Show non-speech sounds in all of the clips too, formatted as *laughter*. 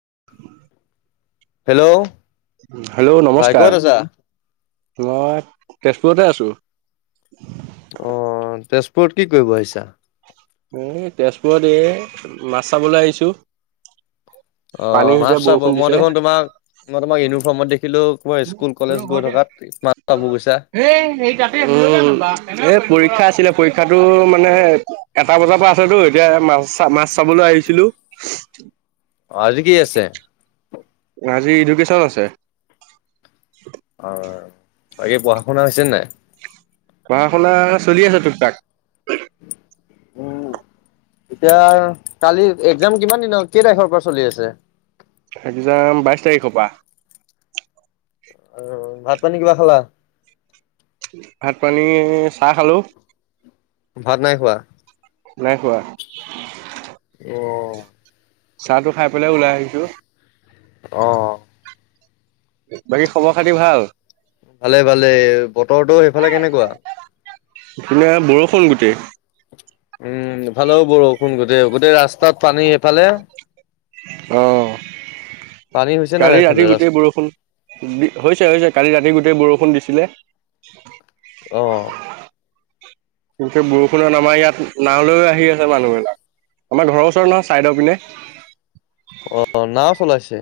*inaudible* Hello ভাই ক'ত নমস্কাৰ আছা? মই তেজপুৰতে আ ছো। *unintelligible* অ তেজপুৰত কি কৰিব আহিছা? এ তেজপুৰত এ মাছ চাবলৈ আহিছো, পানী অ' হৈছে মাছ চাব বৰষুণ মই দিছে। দেখোন তোমাক মই তোমাক ইউনিফৰ্মত দেখিলো তোমাৰ স্কুল কলেজ হেল্ল গৈ ঘৰতে থকাত মাছ চাব *unintelligible* গৈছা। এই সেই তাতে উম, এই পৰীক্ষা আছিলে পৰীক্ষাটো মানে এটা বজাৰ পৰা আছেতো এতিয়া মা ছ মাছ চাবলৈ আহিছিলো। *unintelligible* আজি কি আছে? আজি ইডুকেশচন আছে। অ বাকী পঢ়া শুনা হৈছে নাই? পঢ়া শুনা চলি আছে তোক তাক। উম *unintelligible* এতিয়া কালি এক্জাম কিমান দিনৰ কেই তাৰিখৰ পৰা চলি আছে? এক্জাম বাইশ তাৰিখৰ পৰা। অহ ভাত পানী কিবা খালা? ভাত পানী চাহ খালো। ভাত নাই খোৱা? নাই খোৱা। অঁ। চাহ টো খাই পেলাই ওলাই আহিছো। অঁ। বাকি খবৰ খাতি ভাল? ভালে ভালে বতৰটো সেইফালে কেনেকুৱা? এইপিনে বৰষুণ গোটেই। উম এইফালো বৰষুণ গোটেই গোটেই ৰাস্তাত পানী এফালে। আহ। পানী হৈছে নাই কালি এইফালে ৰাতি ৰাস্তা গোটেই বৰষুণ, হৈছে হৈছে কালি ৰাতি গোটেই বৰ ষুণ দিছিলে। আহ গোটেই বৰষুণত আমাৰ ইয়াত নাওঁলৈ আহি আছে মানুহবিলাক। আমাৰ ঘৰৰ ওচৰত নহয় চাইদৰ পিনে, অ', নাও চলাইছে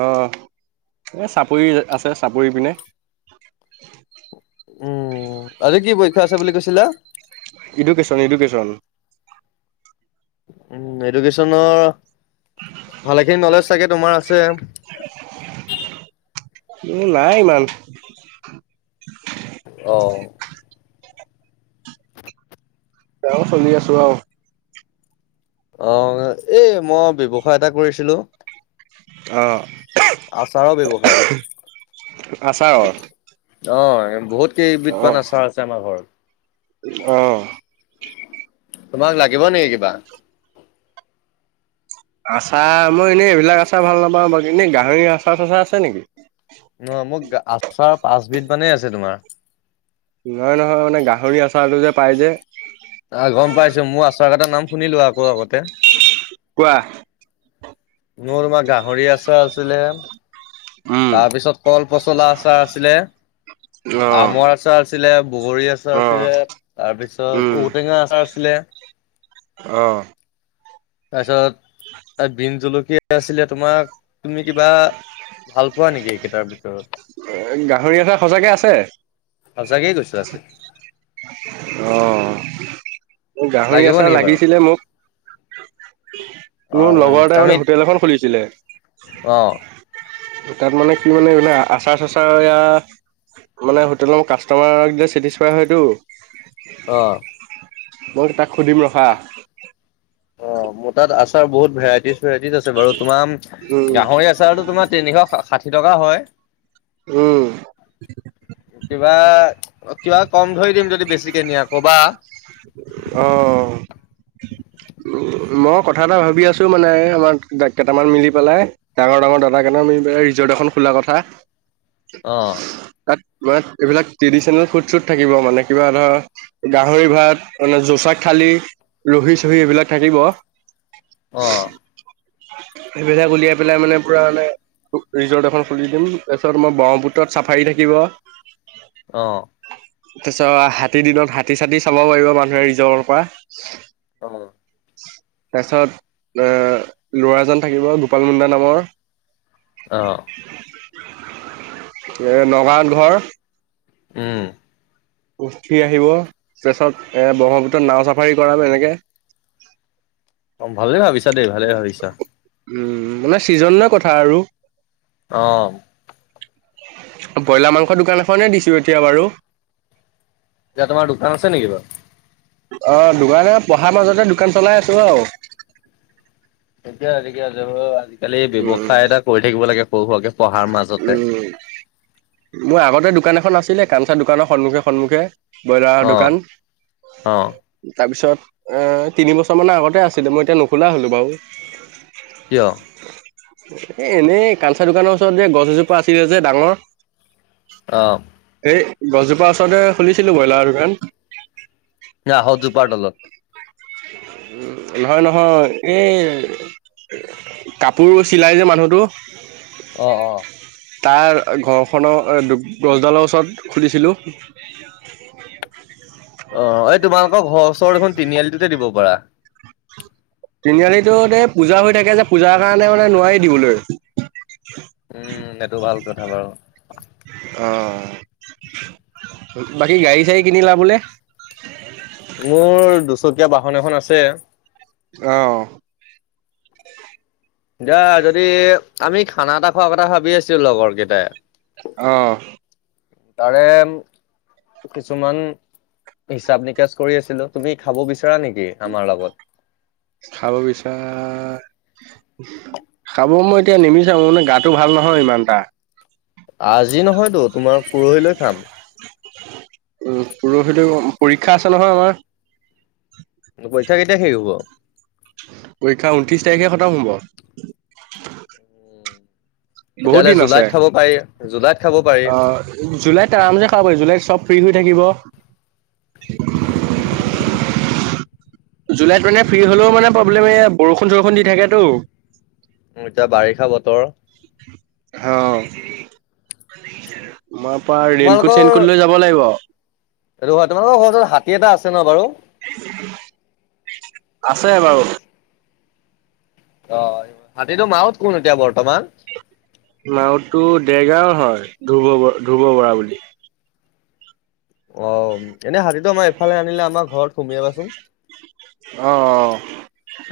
আহ এ চাপৰি আছে চাপৰি পিনে। উম, আজি কি পৰীক্ষা আছে বুলি কৈছিলে? Education education. উম এডুকেশ্বনৰ ভালেখিনি নলেজ চাগে তোমাৰ আছে। উ নাই ইমান। অহ। এ চলি আছো আও। আহ এই মই ব্যৱসায় এটা কৰিছিলো, অ আচাৰৰ ব্যৱসায়। আচাৰৰ? অ বহুত কেই বিধমান আচাৰ আছে আমাৰ ঘৰত। অহ তোমাক লাগিব নেকি কিবা? আচাৰ মই এনেই এইবিলাক আচাৰ ভাল নাপাওঁ বাৰু এনেই গাহৰি আচাৰ-চাচাৰ আছে নেকি? মানে আছে তোমাৰ নহয় নহয় মানে গাহৰি আচাৰটো যে পাই যে আহ গম পাইছোঁ মোৰ আচাৰ কেইটা নাম শুনি লোৱা আকৌ আগত কোৱা? মোৰ তোমাৰ গাহৰি আচাৰ আছিলে উম তাৰপিছত কল-পচলা আচাৰ আছিলে আমৰ আচাৰ আছিলে, বগৰী আচাৰ অ অ আছিলে, উম তাৰপিছত ঔটেঙা আচাৰ আছিলে *inaudible* অহ তাৰপিছত বিন জলকীয়া আছিলে তোমাক তুমি কিবা ভাল পোৱা নেকি এইকেইটাৰ ভিতৰত? গাহৰি আচাৰ সঁচাকে আছে? সঁচাকে কৈছোঁ আছে অহ গাহৰি লাগিব আচাৰ নেকি বাৰু? লাগিছিলে মোক মোৰ অ' লগৰ এটাই মানে হোটেল এখন খুলিছিলে অহ তাত মানে কি মানে এইবিলাক আচাৰ- চাচাৰ এয়াৰ মানে হোটেলৰ কাষ্টমাৰক দি ছেটিছফাই হয়টো অহ মই তাক সুধিম ৰখা অ মোৰ তাত আচাৰ বহুত ভেৰাইটি ত আছে বাৰু তোমাৰ উম, গাহৰি আচাৰতো তোমাৰ তিনিশ ষাঠি টকা হয়। উম! কিবা, কিবা কম ধৰি দিম যদি বেছিকে নিয়া কবা অহ মই কথা এটা ভাবি আছোঁ মানে আমাৰ কেইটামান মিলি পেলাই ডাঙৰ ডাঙৰ দাদা কেইটাম মিলি পেলাই ৰিজৰ্ট ৰিজৰ্ট এখন খোলা কথা। অহ তাত মানে এইবিলাক ট্ৰেডিচনেল ফুড-চুড থাকিব মানে কিবা ধৰা, গাহৰি ভাত মানে জোচা থালি ৰহি-চহি এইবিলাক থাকিব অ' সেইবিলাক উলিয়াই পেলাই মানে পুৰা মানে ৰিজৰ্ট এখন খুলি দিম তাছত ম ব্ৰহ্মপুত্ৰত ছাফাৰী থাকিব। অহ', তাছ হাতীৰ দিনত হাতী-চাতী চাব পাৰিব মানুহে ৰিজৰ্টৰ পৰা অহ', তাৰপিছত এ'ল'ৰাজন থাকিব গোপাল মুণ্ডা নামৰ অহ ', এ' নগাঁৱত ঘৰ। উম উঠি আহিব প্ৰেছত এ'ব্ৰহ্মপুত্ৰত নাও ছাফাৰী কৰাম হেনেকে অহ, ভালে ভাবিছা দে ভালে ভাবিছা। উম, মানে ছিজন লৈ কথা আৰু অ', ব্ৰইলাৰ মাংসৰ দোকান এখনে দিছোঁ এতিয়া বাৰু এতিয়া তোমাৰ দোকান আছে নেকি বাৰু? অহ, দোকানে পঢ়াৰ মাজতে দোকান চলাই আছোঁ আৰু ঠিকে আছে *unintelligible* আজিকালি উম ব্যৱসায় এটা কৰি থাকিব লাগে সৰু সোৱকে পঢ়াৰ মাজতে উম মোৰ আগতে দোকান এখন আছিলে কাঞ্চা দোকানৰ সন্মুখে- সন্মুখে ব্ৰইলাৰৰ অ দোকান, অ তাৰপিছত এ'তিনি - বছৰ মানে আগতে আছিলে মই এতিয়া নুখোলা হলো বাও। কিয়? এ' এনেই কাঞ্চা দোকানৰ ওচৰত যে গছ এজোপা আছিলে যে ডাঙৰ অ', সেই গছজোপাৰ ওচৰতে খুলিছিলো ব্ৰইলাৰৰ দোকান। যে আহত জোপাৰ তলত নহয়- নহয় এই কাপোৰো চিলায় যে মানুহটো অ', - অ', তাৰ ঘৰখনৰ গছডালৰ ওচৰত খুলিছিলোঁ। অহ, এই তোমালোকৰ ঘৰৰ ওচৰ দেখোন তিনিআলিটোতে দিব পাৰা। তিনিআলিটোত এ' পূজা হৈ থাকে যে পূজাৰ কাৰণে মানে নোৱাৰি দিবলৈ। উম, এইটো ভাল কথা বাৰু। অহ বাকী গাড়ী -চাড়ী কিনিলা বোলে? মোৰ দুচকীয়া বাহন এখন আছে। অহ যা যদি আমি খানা এটা খোৱা কথা ভাবি আছিলো লগৰ কেটাই। অহ তাৰেম কিছুমান হিচাপ -নিকাচ কৰি আছিলো তুমি খাব বিচাৰা নেকি আমাৰ লগত? খাব বিছাৰ খাব মই এতিয়া নিবিচাৰো মানে গাটো ভাল নহয় ইমান টা আজি নহয়তো তোমাৰ পৰহিলৈ খাম। উম, পৰহিলো পৰীক্ষা আছে নহয় আমাৰ। পৰীক্ষা কেতিয়া শেষ হ'ব *inaudible* পৰীক্ষা ঊনত্ৰিশ তাৰিখে খতম হব। *inaudible* তেতিয়াহ'লে জুলাইত খাব পাৰি। জু অহ, জুলাইত আৰামচে খাব পাৰি জুলাইত চব ফ্ৰী হৈ থাকিব। *inaudible* জুলাইত মানে ফ্ৰী হলেও মানে প্ৰব্লেম এই বৰষুণ চৰষুণ দি থাকেতো এতিয়া বাৰিষা বতৰ। হ তাপা ৰেইনকোট চেইনকোট লৈ যাব লাগিব। সেইটো হয় তোমালোকৰ ঘৰ ওচত হাতী এটা আছে ন বাৰু? আছে বাৰু অ হাতীটো মাহত কোন এতিয়া বৰ মাওতো ডেৰগাও হয় ধব ধ্ৰুুৱ বৰা বুলি। অ এনেই হাতীতটো আমাৰ ইফালে আনিলে আমাৰ ঘৰত সুমিয়াবাচোন। অ অ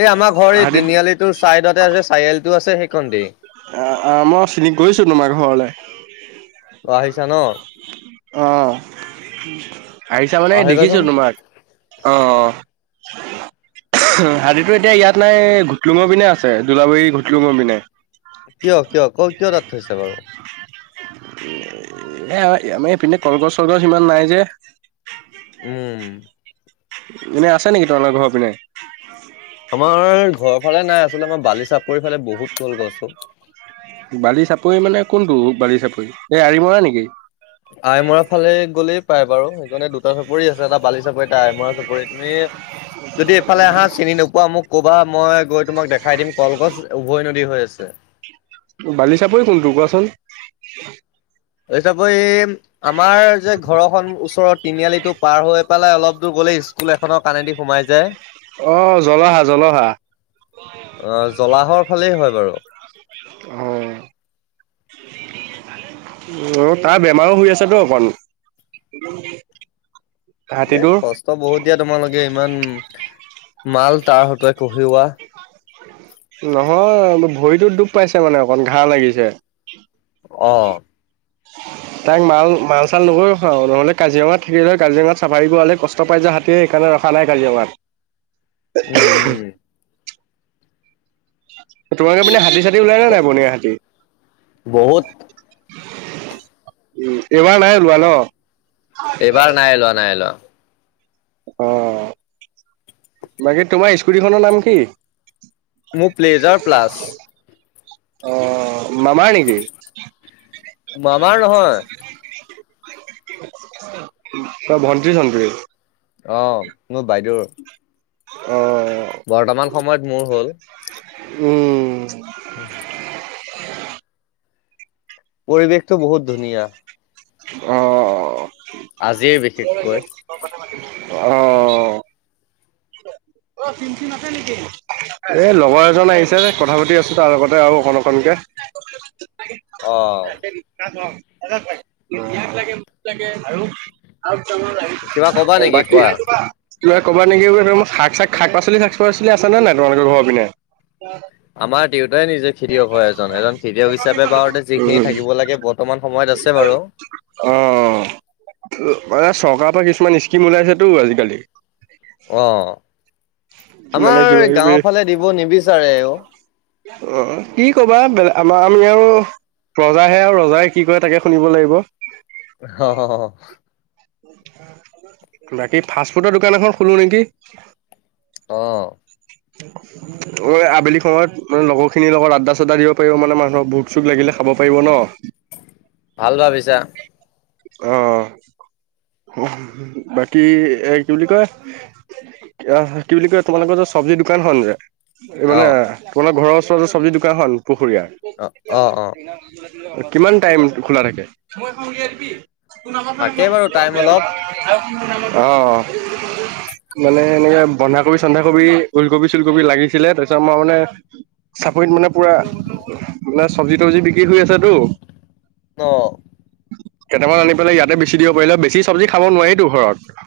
এই আমাৰ ঘৰ এই হাতীত তিনিআলিটো চাইদতে আছে চাৰিআলিটো আছে। সেইকণতে আহ আহ মই চিনী গৈছো তোমাৰ ঘৰলে। অ আহিছা ন? অ। আহিছা মানে দেখিছো আহিবাচোন তোমাক অ অ হাতীটো এতিয়া ইয়াত নাই ঘুটলুঙৰ পিনে আছে দোলাবাৰী ঘুটলুঙৰ পিনে। কিয় কিয় ক কিয় তাত থৈছে বাৰু? এ আমাৰ এইপিনে কলগছ চলগছ সিমান নাই যে উম। এনেই আছে নেকি তোমালোকৰ ঘৰৰ পিনে। আমাৰ ঘৰৰ ফালে নাই আচলতে মই বালি চাপ বালি চাপৰি মানে কোনটো বালি এই আৰি মৰা নেকি? আইমৰা ফালে গ'লেই পাই বাৰু সেইকাৰণে দুটা চাপৰি আছে এটা বালি চাপৰি তাই মৰা চাপৰি, তুমি যদি এইফালে আহা চিনি নো কোৱা মোক ক'বা মই গৈ তোমাক দেখাই দিম কলগছ উভৈ নদী হৈ আছে। বালিচাপৰি কোনটো কোৱাচোন। এই তাপই। আমাৰ যে ঘৰখন ওচৰৰ তিনিআলিটো পাৰ হৈ পেলাই অলপ দূৰ গ'লেই। স্কুল এখনৰ কাানেদি সোমাই যায়। অ জলহা জলহা আহ জলাহৰ ফালেই হয় বাৰু। অ। অ তাৰ বেমাৰো হৈ আছেতো অকমান। এ কষ্ট বহুত দিয়া তোমালোকে ইমান। মাল তাৰ হতে কঢ়িওৱা। নহয় ভৰিটোত দুখ পাইছে মানে অকণ ঘাঁ লাগিছে। আহ। তাইক মাল মাল চাল নকৰৰি খাওঁ নহ'লে কাজিৰঙাত থাকিলে হয় কাজিৰঙাত চাফাৰী কৰাৱলে কষ্ট পাই যায় হেয়ে সেইকাৰণে। ৰখা নাই কাজিৰঙাত। উম উম। তোমাকে মাননে হাতী চাতী ওলাই নে নাই বনিয়া হাতী। বহুত। উ এবাৰ নাই লোৱা ন। এইবাৰ নাই লোৱা নাই লোৱা। অ, বাকী তোমাৰ স্কুটিখনৰ নাম কি? মোক প্লেজাৰ প্লাছ। অ মামাৰ নিকি? মামাৰ নহয়। ত ভণ্টীৰ সন্তিৰ আহ মোৰ বাইদেউ। অ। বৰ্তমান সময়ত মোৰ হ'ল। উম। *inaudible* *inaudible* পৰিৱেশটো বহুত ধুনীয়া। অ। আজিৰ বিশেষকৈ আহ। এই লগৰ এজন আহিছে কথা পাতি আছো তাৰ লগতে আৰু। অণখনকে। অ' লাগে ইয়াক লাগে মোক লাগে আৰু আৰু। কিবা ক'বা *unintelligible* নেকি বাকী, কোৱা? কিবা কবা নেকি মই শাক। চাক শাক পাচলি শাক পাচলি আছেনে নাই তোলোকৰ ঘৰ পিনে। *unintelligible* আমাৰ দেউতাই নিজে খেতিয়ক হয় এজন এজন খেতিয়ক হিচাপে বাৰতে যিখিনি উম, থাকিব লাগে বৰ্তমাণ সময়ত। *unintelligible* আছে বাৰু। অ। *unintelligible* *inaudible* মান চৰকাৰৰ পৰা কিছুমান স্কিম ওলাইছেতো আজিকালি। অ, মানে আমাৰ কিবা কিবি গাঁওৰ ফালে দিব নিবিচাৰেও। অ কি কবা বা আমাৰ আমি আৰু ৰজাহে আৰু ৰজাই কি কৰে তাকে শুনিব লাগিব। হ হ হ *unintelligible* বাকী ফাষ্টফুডৰ দোকান এখন খোলো নেকি আহ। অ আবেলি সময়ত ম লগৰ খিনিৰ লগত আড্ডা চাদ্দ দিব পাৰিব মানে মানুহক ভুখ চুখ লাগিলে। *unintelligible* খাব পাৰিব ন। ভাল ভাবিছা অ বাকী এ কি বুলি কয়। অ কি বুলি কয় তোমালোকৰ য *unintelligible* চব্জি দোকানখন যে এই মানে অ' তোমাৰ ঘৰৰ ওচৰতে চব্জি দোকানখন পুখুৰীয়া অ' অ' অ' কিমান টাইম খোলা থাকে। ক নমাত ন নে থাকেই বাৰু টাইম অলপ *unintelligible* অ মানে এনেকে বন্ধাকবি চন্ধাকবি ওুলকবি চুলকবি লাগিছিলে তাৰপিছত আ মই মানে, *unintelligible* চাপৰিত মানে পুৰা মানে চব্জি তবজি বিক্ৰী হৈ আছে টো ন। কেইটামান আনি পেলাই ইয়াতে বেছি দিব পাৰিলে বেছি চব্জি খাব নোৱাৰি ঘৰত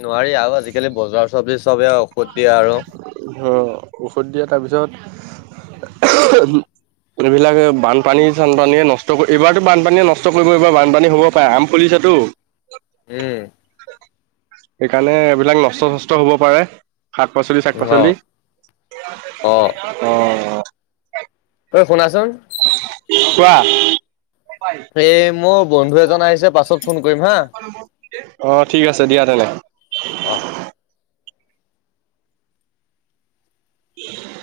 নোৱাৰি আৰু আজিকালি বজাৰৰ চবজি চবে ঔষধ দিয়ে আৰু আহ ঔষধ দিয়া তাৰপিছত। এই এইবিলাকে বানপানী চানপানীয়ে নষ্ট এইবাৰতো বানপানীয়ে নষ্ট কৰিব এইবাৰ বানপানী হ'ব পাৰে আম পুলিচ। তটো উম সেইকাৰণে এইবিলাক নষ্ট শষ্ট হব পাৰে শাক পাচলি শাক পাচলি অ' অ শুণাচোন। *unintelligible* কোৱা এই মোৰ বন্ধু এজন আহিছে পাছত ফোন কৰিম হা অ ঠিক আছে দিয়া তেনেহলে আহ। উম